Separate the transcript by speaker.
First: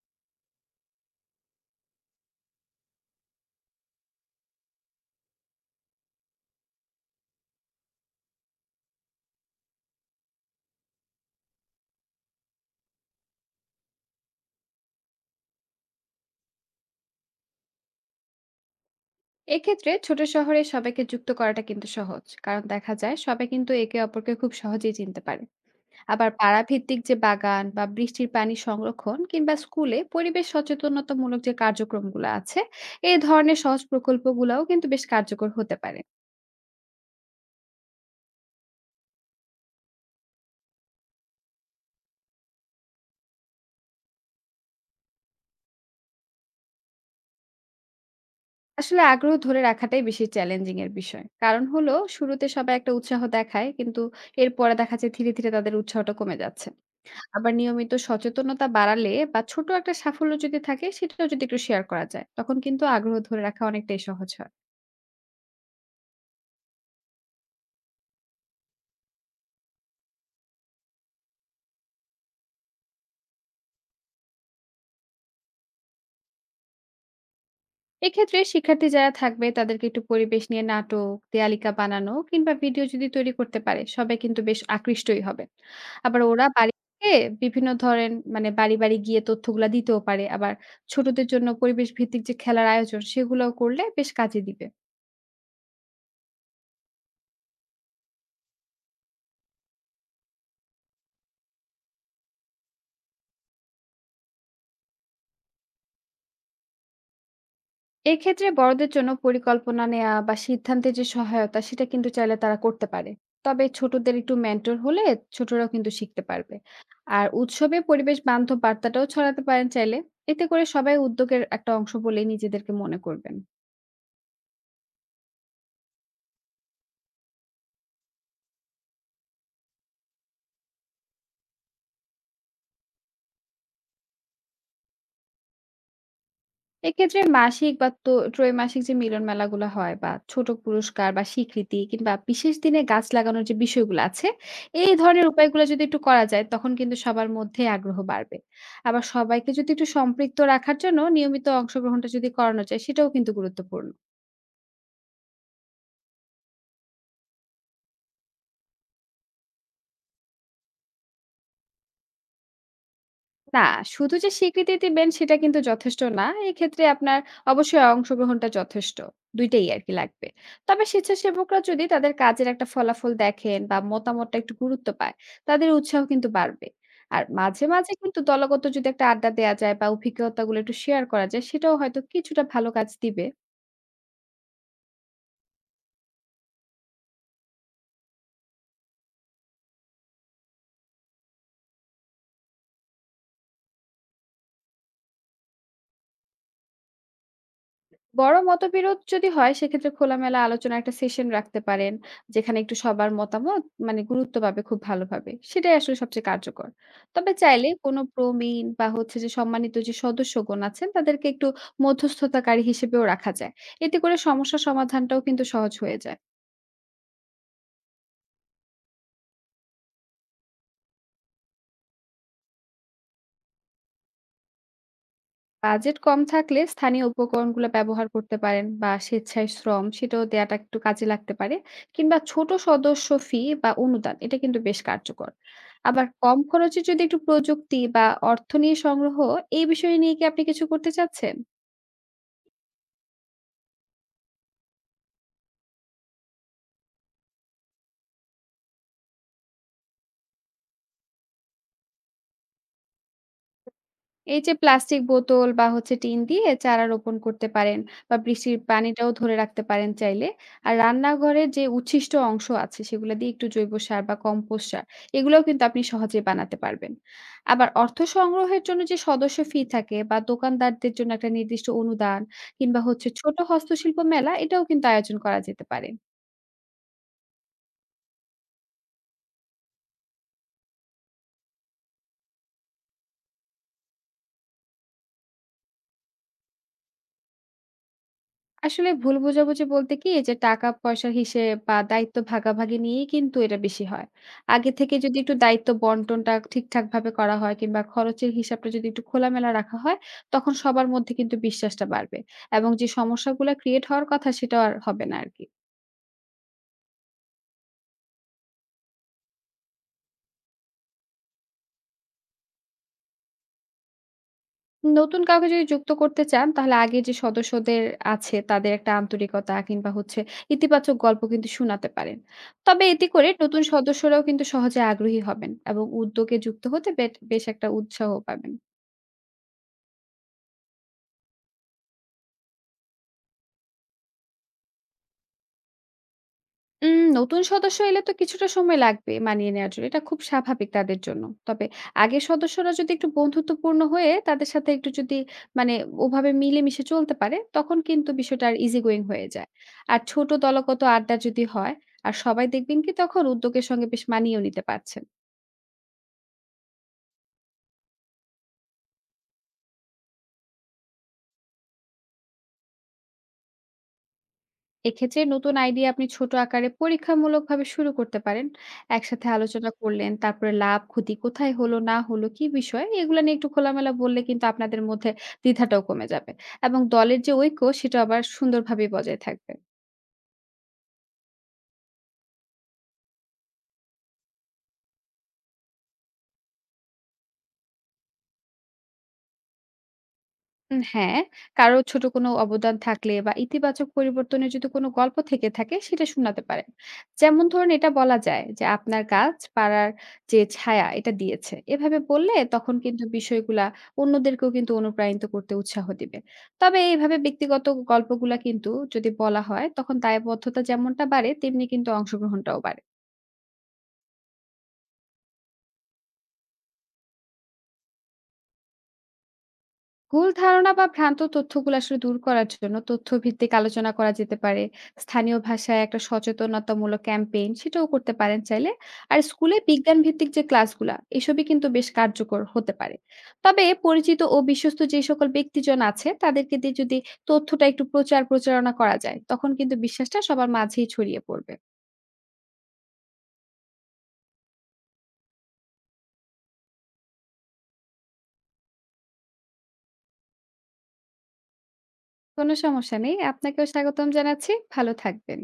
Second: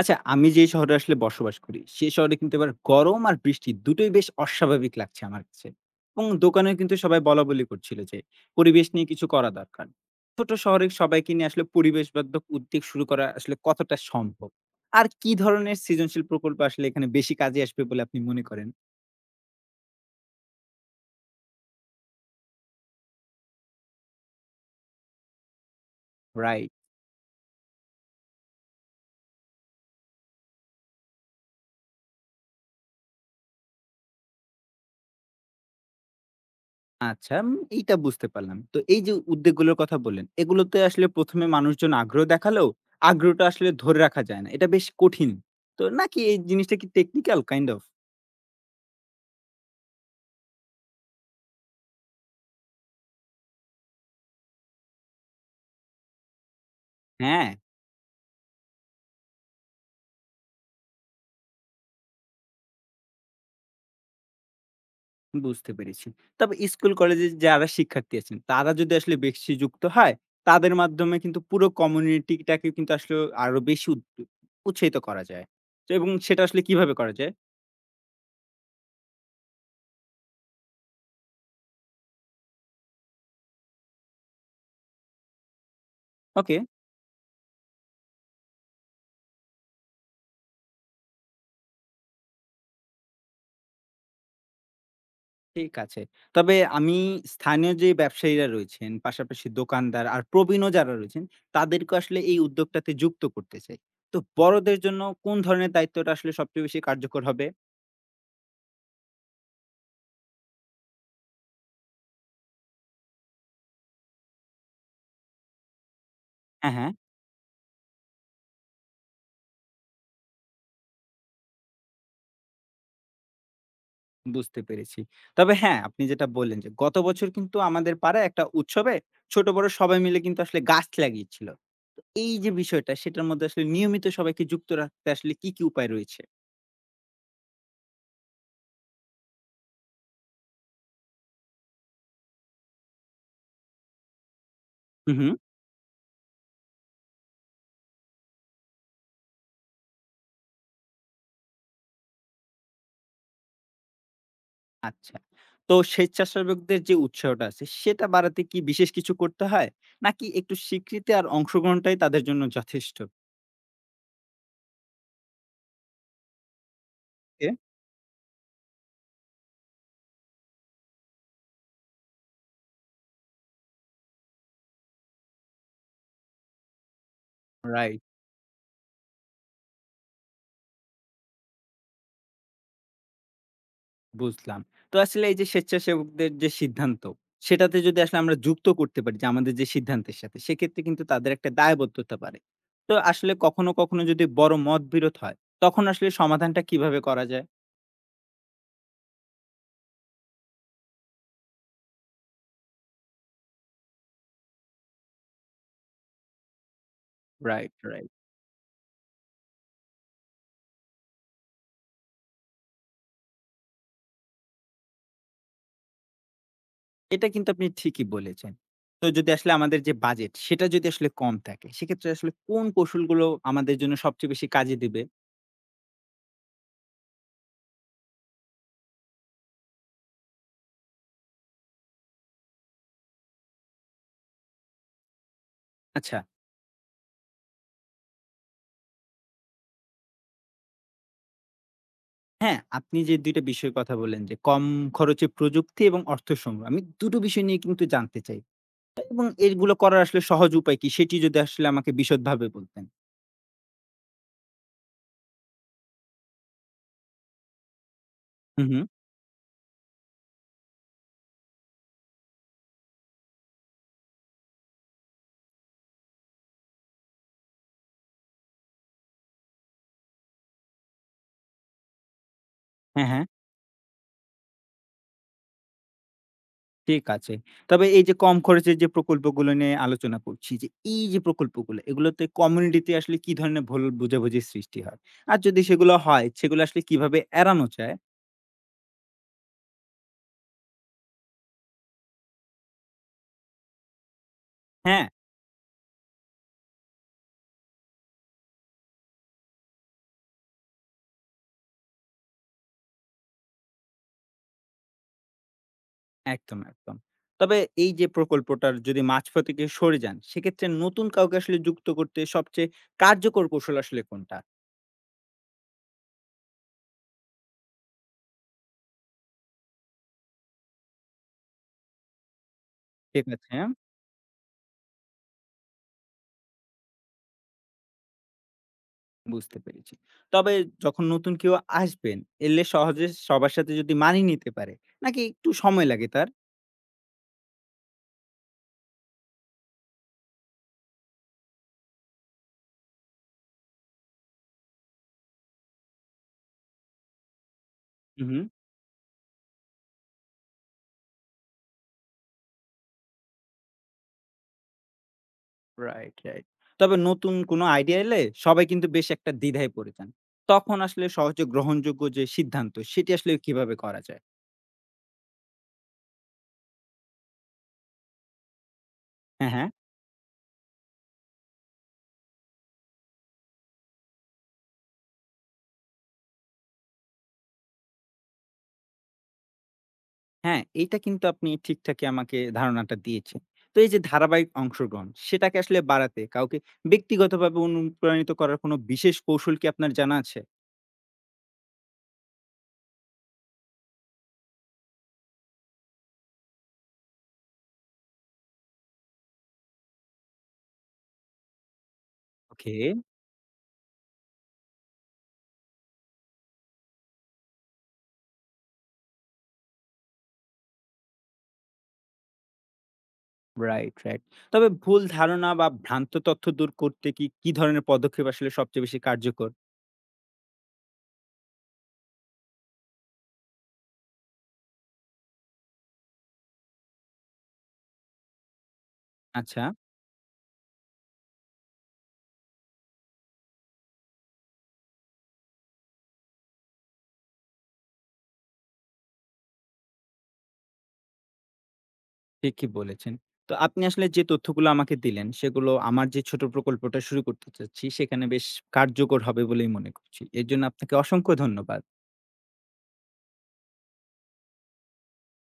Speaker 1: আচ্ছা, আমি যে শহরে আসলে বসবাস করি সে শহরে কিন্তু এবার গরম আর বৃষ্টি দুটোই বেশ অস্বাভাবিক লাগছে আমার কাছে। এবং দোকানে কিন্তু সবাই বলাবলি করছিল যে পরিবেশ নিয়ে কিছু করা দরকার। ছোট শহরে সবাইকে নিয়ে আসলে পরিবেশবান্ধব উদ্যোগ শুরু করা আসলে কতটা সম্ভব? আর কি ধরনের সৃজনশীল প্রকল্প আসলে এখানে বেশি কাজে আসবে বলে আপনি মনে করেন?
Speaker 2: এক্ষেত্রে ছোট শহরে সবাইকে যুক্ত করাটা কিন্তু সহজ, কারণ দেখা যায় সবাই কিন্তু একে অপরকে খুব সহজেই চিনতে পারে। আবার পাড়া
Speaker 1: রাইট।
Speaker 2: ভিত্তিক যে বাগান বা বৃষ্টির পানি সংরক্ষণ কিংবা স্কুলে পরিবেশ সচেতনতামূলক যে কার্যক্রমগুলো আছে, এই ধরনের সহজ প্রকল্পগুলোও কিন্তু বেশ কার্যকর হতে পারে।
Speaker 1: আচ্ছা, এইটা বুঝতে পারলাম। তো এই যে উদ্যোগগুলোর কথা বললেন, এগুলোতে আসলে ১ম এ মানুষজন আগ্রহ দেখালেও আগ্রহটা আসলে ধরে রাখা যায় না। এটা বেশ কঠিন। তো নাকি এই জিনিসটা কি টেকনিক্যাল কাইন্ড অফ?
Speaker 2: আসলে আগ্রহ ধরে রাখাটাই বেশি চ্যালেঞ্জিং এর বিষয়, কারণ হলো শুরুতে সবাই একটা উৎসাহ দেখায়, কিন্তু এরপরে দেখা যায় ধীরে ধীরে তাদের উৎসাহটা কমে যাচ্ছে।
Speaker 1: হ্যাঁ,
Speaker 2: আবার নিয়মিত সচেতনতা বাড়ালে বা ছোট একটা সাফল্য যদি থাকে সেটাও যদি একটু শেয়ার করা যায়, তখন কিন্তু আগ্রহ ধরে রাখা অনেকটাই সহজ হয়।
Speaker 1: বুঝতে পেরেছি। তবে স্কুল কলেজে যারা শিক্ষার্থী আছেন, তারা যদি আসলে বেশি যুক্ত হয়, তাদের মাধ্যমে কিন্তু পুরো কমিউনিটিটাকে কিন্তু আসলে আরো বেশি উৎসাহিত করা যায়। তো এবং সেটা আসলে কিভাবে করা যায়?
Speaker 2: এক্ষেত্রে শিক্ষার্থী যারা থাকবে তাদেরকে একটু পরিবেশ নিয়ে নাটক, দেয়ালিকা বানানো কিংবা ভিডিও যদি তৈরি করতে পারে, সবাই কিন্তু বেশ আকৃষ্টই হবে। আবার ওরা
Speaker 1: ওকে।
Speaker 2: বাড়ি থেকে বিভিন্ন ধরেন মানে বাড়ি বাড়ি গিয়ে তথ্যগুলা দিতেও পারে। আবার ছোটদের জন্য পরিবেশ ভিত্তিক যে খেলার আয়োজন, সেগুলোও করলে বেশ কাজে দিবে।
Speaker 1: ঠিক আছে। তবে আমি স্থানীয় যে ব্যবসায়ীরা রয়েছেন, পাশাপাশি দোকানদার আর প্রবীণও যারা রয়েছেন, তাদেরকে আসলে এই উদ্যোগটাতে যুক্ত করতে চাই। তো বড়দের জন্য কোন ধরনের দায়িত্বটা আসলে সবচেয়ে বেশি কার্যকর হবে?
Speaker 2: এক্ষেত্রে বড়দের জন্য পরিকল্পনা নেয়া বা সিদ্ধান্তের যে সহায়তা, সেটা কিন্তু চাইলে তারা করতে পারে। তবে ছোটদের একটু মেন্টর হলে ছোটরাও কিন্তু শিখতে পারবে।
Speaker 1: হ্যাঁ, হ্যাঁ,
Speaker 2: আর উৎসবে পরিবেশ বান্ধব বার্তাটাও ছড়াতে পারেন চাইলে। এতে করে সবাই উদ্যোগের একটা অংশ বলেই নিজেদেরকে মনে করবেন।
Speaker 1: বুঝতে পেরেছি। তবে হ্যাঁ, আপনি যেটা বললেন যে গত বছর কিন্তু আমাদের পাড়ায় একটা উৎসবে ছোট বড় সবাই মিলে কিন্তু আসলে গাছ লাগিয়েছিল। তো এই যে বিষয়টা সেটার মধ্যে আসলে নিয়মিত সবাইকে যুক্ত রাখতে আসলে কি, কি উপায় রয়েছে?
Speaker 2: এক্ষেত্রে মাসিক বা তো ত্রৈমাসিক যে মিলন মেলাগুলো হয় বা ছোট পুরস্কার বা স্বীকৃতি কিংবা বিশেষ দিনে গাছ লাগানোর যে বিষয়গুলো আছে, এই
Speaker 1: হু,
Speaker 2: ধরনের
Speaker 1: হু।
Speaker 2: উপায়গুলো যদি একটু করা যায়, তখন কিন্তু সবার মধ্যে আগ্রহ বাড়বে। আবার সবাইকে যদি একটু সম্পৃক্ত রাখার জন্য নিয়মিত অংশগ্রহণটা যদি করানো যায়, সেটাও কিন্তু গুরুত্বপূর্ণ।
Speaker 1: আচ্ছা। তো স্বেচ্ছাসেবকদের যে উৎসাহটা আছে, সেটা বাড়াতে কি বিশেষ কিছু করতে হয়? নাকি একটু স্বীকৃতি আর অংশগ্রহণটাই তাদের জন্য যথেষ্ট?
Speaker 2: না, শুধু যে স্বীকৃতি দিবেন সেটা কিন্তু যথেষ্ট না। এক্ষেত্রে আপনার
Speaker 1: এ
Speaker 2: অবশ্যই অংশগ্রহণটা যথেষ্ট। ২ টাই আরকি লাগবে। তবে স্বেচ্ছাসেবকরা যদি তাদের কাজের একটা ফলাফল দেখেন বা মতামতটা একটু গুরুত্ব পায়, তাদের উৎসাহ কিন্তু বাড়বে। আর মাঝে, মাঝে
Speaker 1: রাইট,
Speaker 2: কিন্তু দলগত যদি একটা আড্ডা দেয়া যায় বা অভিজ্ঞতাগুলো একটু শেয়ার করা যায়, সেটাও হয়তো কিছুটা ভালো কাজ দিবে।
Speaker 1: বুঝলাম। তো আসলে এই যে স্বেচ্ছাসেবকদের যে সিদ্ধান্ত, সেটাতে যদি আসলে আমরা যুক্ত করতে পারি যে আমাদের যে সিদ্ধান্তের সাথে, সেক্ষেত্রে কিন্তু তাদের একটা দায়বদ্ধতা বাড়ে। তো আসলে কখনো, কখনো যদি বড় মতবিরোধ হয়, তখন আসলে সমাধানটা কিভাবে করা যায়?
Speaker 2: বড় মতবিরোধ যদি হয়, সেক্ষেত্রে খোলামেলা আলোচনার একটা সেশন রাখতে পারেন, যেখানে একটু সবার মতামত মানে গুরুত্ব পাবে খুব ভালোভাবে। সেটাই আসলে সবচেয়ে কার্যকর। তবে চাইলে
Speaker 1: রাইট,
Speaker 2: কোনো
Speaker 1: রাইট।
Speaker 2: প্রবীণ বা হচ্ছে যে সম্মানিত যে সদস্যগণ আছেন তাদেরকে একটু মধ্যস্থতাকারী হিসেবেও রাখা যায়। এতে করে সমস্যা সমাধানটাও কিন্তু সহজ হয়ে যায়।
Speaker 1: এটা কিন্তু আপনি ঠিকই বলেছেন। তো যদি আসলে আমাদের যে বাজেট সেটা যদি আসলে কম থাকে, সেক্ষেত্রে আসলে কোন কৌশলগুলো আমাদের জন্য সবচেয়ে বেশি কাজে দিবে?
Speaker 2: বাজেট কম থাকলে স্থানীয় উপকরণগুলো ব্যবহার করতে পারেন বা স্বেচ্ছায় শ্রম, সেটাও দেয়াটা একটু কাজে লাগতে পারে। কিংবা ছোট সদস্য ফি বা অনুদান, এটা কিন্তু বেশ কার্যকর। আবার
Speaker 1: আচ্ছা,
Speaker 2: কম খরচে যদি একটু প্রযুক্তি বা অর্থ নিয়ে সংগ্রহ, এই বিষয়ে নিয়ে কি আপনি কিছু করতে চাচ্ছেন?
Speaker 1: হ্যাঁ, আপনি যে ২ টা বিষয়ের কথা বললেন যে কম খরচে প্রযুক্তি এবং অর্থ সংগ্রহ। আমি দুটো বিষয় নিয়ে কিন্তু জানতে চাই এবং এগুলো করার আসলে সহজ উপায় কি? সেটি যদি আসলে আমাকে বিশদভাবে বলতেন।
Speaker 2: এই যে প্লাস্টিক বোতল বা হচ্ছে টিন দিয়ে চারা রোপণ করতে পারেন বা বৃষ্টির
Speaker 1: হু, হু।
Speaker 2: পানিটাও ধরে রাখতে পারেন চাইলে। আর রান্নাঘরের যে উচ্ছিষ্ট অংশ আছে সেগুলো দিয়ে একটু জৈব সার বা কম্পোস্ট সার, এগুলোও কিন্তু আপনি সহজে বানাতে পারবেন। আবার অর্থ সংগ্রহের জন্য যে সদস্য ফি থাকে বা দোকানদারদের জন্য একটা নির্দিষ্ট অনুদান, কিংবা হচ্ছে
Speaker 1: হ্যাঁ, হ্যাঁ।
Speaker 2: ছোট হস্তশিল্প মেলা, এটাও কিন্তু আয়োজন করা যেতে পারে।
Speaker 1: ঠিক আছে। তবে এই যে কম খরচের যে প্রকল্পগুলো নিয়ে আলোচনা করছি যে, এই যে প্রকল্পগুলো এগুলোতে কমিউনিটিতে আসলে কি ধরনের ভুল বোঝাবুঝির সৃষ্টি হয়? আর যদি সেগুলো হয় সেগুলো আসলে কিভাবে এড়ানো যায়?
Speaker 2: আসলে ভুল বোঝাবুঝি বলতে কি, এই যে টাকা পয়সার হিসেব বা দায়িত্ব ভাগাভাগি নিয়েই কিন্তু এটা বেশি হয়। আগে থেকে
Speaker 1: হ্যাঁ,
Speaker 2: যদি একটু দায়িত্ব বন্টনটা ঠিকঠাক ভাবে করা হয় কিংবা খরচের হিসাবটা যদি একটু খোলামেলা রাখা হয়, তখন সবার মধ্যে কিন্তু বিশ্বাসটা বাড়বে। এবং যে সমস্যাগুলা ক্রিয়েট হওয়ার কথা সেটাও আর হবে না আরকি।
Speaker 1: একদম, একদম। তবে এই যে প্রকল্পটার যদি মাঝপথ থেকে সরে যান সেক্ষেত্রে নতুন কাউকে আসলে যুক্ত করতে সবচেয়ে কার্যকর কৌশল আসলে কোনটা?
Speaker 2: নতুন কাউকে যদি যুক্ত করতে চান, তাহলে আগের যে সদস্যদের আছে তাদের একটা আন্তরিকতা কিংবা হচ্ছে ইতিবাচক গল্প কিন্তু শোনাতে পারেন। তবে এতে
Speaker 1: ঠিক
Speaker 2: করে
Speaker 1: আছে,
Speaker 2: নতুন
Speaker 1: হ্যাঁ,
Speaker 2: সদস্যরাও কিন্তু সহজে আগ্রহী হবেন এবং উদ্যোগে যুক্ত হতে বেশ একটা উৎসাহ পাবেন।
Speaker 1: বুঝতে পেরেছি। তবে যখন নতুন কেউ আসবেন এলে সহজে সবার সাথে যদি মানিয়ে নিতে পারে নাকি একটু সময় লাগে তার?
Speaker 2: নতুন সদস্য এলে তো কিছুটা সময় লাগবে মানিয়ে নেওয়ার জন্য। এটা খুব স্বাভাবিক তাদের জন্য। তবে আগের সদস্যরা যদি একটু বন্ধুত্বপূর্ণ হয়ে তাদের সাথে একটু যদি মানে ওভাবে মিলেমিশে চলতে পারে, তখন কিন্তু
Speaker 1: হু, হু।
Speaker 2: বিষয়টা আর easy going হয়ে যায়। আর ছোট দলগত আড্ডা যদি হয়, আর সবাই দেখবেন কি তখন উদ্যোগের সঙ্গে বেশ মানিয়েও নিতে পারছেন।
Speaker 1: Right, right. তবে নতুন কোনো আইডিয়া এলে সবাই কিন্তু বেশ একটা দ্বিধায় পড়ে যান। তখন আসলে সহজে গ্রহণযোগ্য যে সিদ্ধান্ত সেটি আসলে কিভাবে করা যায়?
Speaker 2: এক্ষেত্রে নতুন আইডিয়া আপনি ছোট আকারে পরীক্ষামূলকভাবে শুরু করতে পারেন। একসাথে
Speaker 1: হ্যাঁ, হ্যাঁ।
Speaker 2: আলোচনা করলেন, তারপরে লাভ, ক্ষতি কোথায় হলো না হলো, কি বিষয়, এগুলা নিয়ে একটু খোলামেলা বললে কিন্তু আপনাদের মধ্যে দ্বিধাটাও কমে যাবে, এবং দলের যে ঐক্য সেটা আবার সুন্দরভাবেই বজায় থাকবে।
Speaker 1: হ্যাঁ, এইটা কিন্তু আপনি ঠিকঠাকই আমাকে ধারণাটা দিয়েছেন। তো এই যে ধারাবাহিক অংশগ্রহণ সেটাকে আসলে বাড়াতে কাউকে ব্যক্তিগতভাবে অনুপ্রাণিত করার কোনো বিশেষ কৌশল কি আপনার জানা আছে?
Speaker 2: হ্যাঁ, কারো ছোট কোনো অবদান থাকলে বা ইতিবাচক পরিবর্তনের যদি কোনো গল্প থেকে থাকে, সেটা শোনাতে পারেন। যেমন ধরুন, এটা বলা যায় যে আপনার কাজ পাড়ার যে ছায়া এটা দিয়েছে। এভাবে বললে
Speaker 1: ওকে।
Speaker 2: তখন কিন্তু বিষয়গুলা অন্যদেরকেও কিন্তু অনুপ্রাণিত করতে উৎসাহ দিবে। তবে এইভাবে ব্যক্তিগত গল্পগুলা কিন্তু যদি বলা হয়, তখন দায়বদ্ধতা যেমনটা বাড়ে তেমনি কিন্তু অংশগ্রহণটাও বাড়ে।
Speaker 1: Right, right. তবে ভুল ধারণা বা ভ্রান্ত তথ্য দূর করতে কি, কি ধরনের পদক্ষেপ আসলে সবচেয়ে বেশি কার্যকর?
Speaker 2: ভুল ধারণা বা ভ্রান্ত তথ্যগুলো আসলে দূর করার জন্য তথ্যভিত্তিক আলোচনা করা যেতে পারে। স্থানীয় ভাষায় একটা সচেতনতামূলক ক্যাম্পেইন সেটাও করতে পারেন চাইলে। আর স্কুলে
Speaker 1: আচ্ছা।
Speaker 2: বিজ্ঞান ভিত্তিক যে ক্লাসগুলা, এসবই কিন্তু বেশ কার্যকর হতে পারে। তবে পরিচিত ও বিশ্বস্ত যে সকল ব্যক্তিজন আছে তাদেরকে দিয়ে যদি তথ্যটা একটু প্রচার প্রচারণা করা যায়, তখন কিন্তু বিশ্বাসটা সবার মাঝেই ছড়িয়ে পড়বে।
Speaker 1: ঠিকই বলেছেন। তো আপনি আসলে যে তথ্যগুলো আমাকে দিলেন, সেগুলো আমার যে ছোট প্রকল্পটা শুরু করতে চাচ্ছি, সেখানে বেশ কার্যকর হবে বলেই মনে করছি। এর জন্য আপনাকে অসংখ্য ধন্যবাদ।
Speaker 2: কোনো সমস্যা নেই, আপনাকেও স্বাগতম জানাচ্ছি। ভালো থাকবেন।